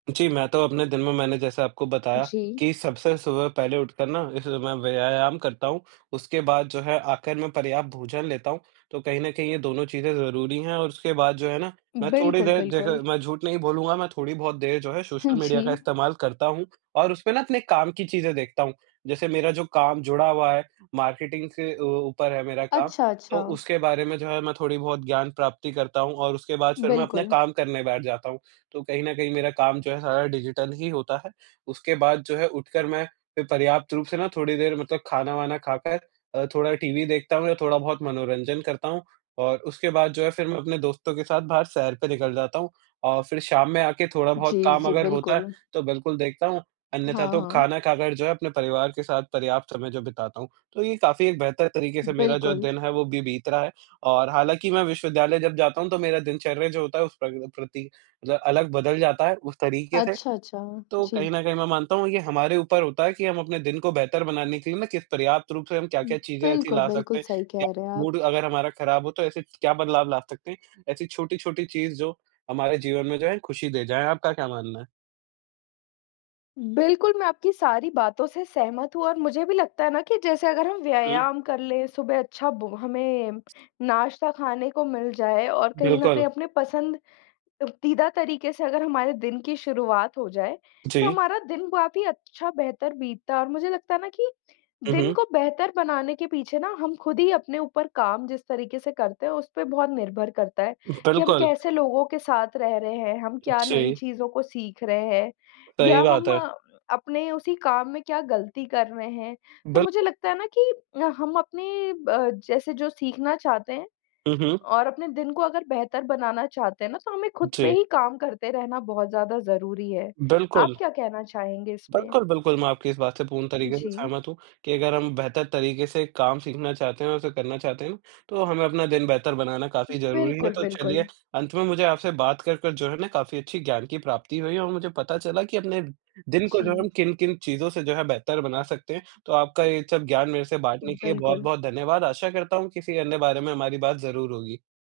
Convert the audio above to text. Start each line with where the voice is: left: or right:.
right: जी, मैं तो अपने दिन में मैंने जैसे आपको बताया,
left: जी।
right: कि सबसे सुबह पहले उठकर ना इस समय मैं व्यायाम करता हूँ। उसके बाद जो है आख़िर में पर्याप्त भोजन लेता हूँ, तो कहीं न कहीं ये दोनों चीज़ें ज़रूरी हैं। और उसके बाद जो है ना मैं थोड़ी
left: बिल्कुल,
right: देर देखे
left: बिल्कुल।
right: मैं झूठ नहीं बोलूँगा मैं थोड़ी बहुत देर जो है
left: हाँ
right: सोशल
left: जी।
right: मीडिया का इस्तेमाल करता हूँ और उसपे ना अपने काम की चीज़ें देखता हूँ। जैसे मेरा जो काम जुड़ा हुआ है, मार्केटिंग से अ, ऊपर है मेरा काम
left: अच्छा,
right: तो
left: अच्छा।
right: उसके बारे में जो है मैं थोड़ी बहुत ज्ञान प्राप्ति करता हूँ। और उसके बाद फिर मैं अपने
left: बिल्कुल।
right: काम करने बैठ जाता हूँ। तो कहीं न कहीं मेरा काम जो है सारा डिजिटल ही होता है। उसके बाद जो है उठकर मैं फिर पर्याप्त रूप से ना थोड़ी देर मतलब खाना-वाना खाकर अ, थोड़ा टीवी देखता हूँ या थोड़ा बहुत मनोरंजन करता हूँ। और उसके बाद जो है फिर मैं अपने दोस्तों के साथ बाहर सैर पे निकल जाता हूँ अ, फिर शाम में आके थोड़ा बहुत
left: जी,
right: काम
left: जी।
right: अगर होता है
left: बिल्कुल।
right: तो बिल्कुल देखता हूँ। अन्यथा
left: हाँ,
right: तो
left: हाँ।
right: खाना खाकर जो है अपने परिवार के साथ पर्याप्त समय जो बिताता हूँ। तो ये काफ़ी एक बेहतर तरीक़े से मेरा जो है
left: बिल्कुल।
right: दिन है वो अभी बीत रहा है और हालाँकि मैं विश्वविद्यालय जब जाता हूँ तो मेरा दिनचर्या जो होता है उस पर भी प्रति जो है अलग बदल जाता है उस तरीक़े से।
left: अच्छा, अच्छा।
right: तो कहीं
left: जी।
right: न कहीं मैं मानता हूँ ये हमारे ऊपर होता है कि हम अपने दिन को बेहतर बनाने के लिए ना किस पर्याप्त रूप से हम
left: उ,
right: क्या-क्या चीज़ें ऐसी
left: बिल्कुल,
right: ला
left: बिल्कुल।
right: सकते हैं,
left: सही
right: या
left: कह रहे हैं आप।
right: मूड अगर हमारा ख़राब हो तो ऐसे क्या बदलाव ला सकते हैं। ऐसी छोटी-छोटी चीज़ जो हमारे जीवन में जो है खुशी दे जाएँ। आपका क्या मानना है?
left: बिल्कुल, मैं आपकी सारी बातों से सहमत हूँ और मुझे भी लगता है ना कि जैसे अगर हम
right: हुँ।
left: व्यायाम कर ले सुबह अच्छा भो हमें नाश्ता खाने को मिल जाये और कहीं न कहीं
right: बिल्कुल।
left: अपने पसंददीदा तरीक़े से अगर हमारे दिन की शुरुआत हो जाए तो
right: जी।
left: हमारा दिन काफ़ी अच्छा बेहतर बीतता है। और मुझे लगता है ना कि
right: हुँ,
left: दिन
right: हुँ।
left: को बेहतर बनाने के पीछे ना हम खुद ही अपने ऊपर काम जिस तरीक़े से करते हैं उसपे बहुत निर्भर करता है कि हम
right: बिल्कुल।
left: कैसे लोगों के साथ रह रहे हैं? हम क्या नई
right: जी।
left: चीज़ों को सीख रहे हैं? या
right: सही बात
left: हम
right: है।
left: अपने उसी काम में क्या ग़लती कर रहे हैं? तो मुझे
right: बिल्कुल।
left: लगता है ना कि हम अपने अ, जैसे जो सीखना चाहते हैं,
right: हुँ, हुँ।
left: और अपने दिन को अगर बेहतर बनाना चाहते हैं ना तो हमें खुद पे
right: जी।
left: ही काम करते रहना बहुत ज़्यादा ज़रूरी है। आप
right: बिल्कुल।
left: क्या कहना चाहेंगे इसमें?
right: बिल्कुल, बिल्कुल। मैं आपकी इस बात से पूर्ण तरीक़े से
left: जी।
right: सहमत हूँ, कि अगर हम बेहतर तरीक़े से काम सीखना चाहते हैं और उसे करना चाहते हैं तो हमें अपना दिन बेहतर बनाना काफ़ी ज़रूरी है।
left: बिल्कुल,
right: तो
left: बिल्कुल।
right: चलिए अंत में मुझे आपसे बात कर-कर जो है ना काफ़ी अच्छी ज्ञान की प्राप्ति हुई, और मुझे पता चला कि अपने दिन को जो है हम
left: जी।
right: किन-किन चीज़ों से जो है बेहतर बना सकते हैं। तो आपका ये सब ज्ञान मेरे से बाँटने के लिए
left: बिल्कुल।
right: बहुत-बहुत धन्यवाद। आशा करता हूँ किसी अन्य बारे में हमारी बात ज़रूर होगी।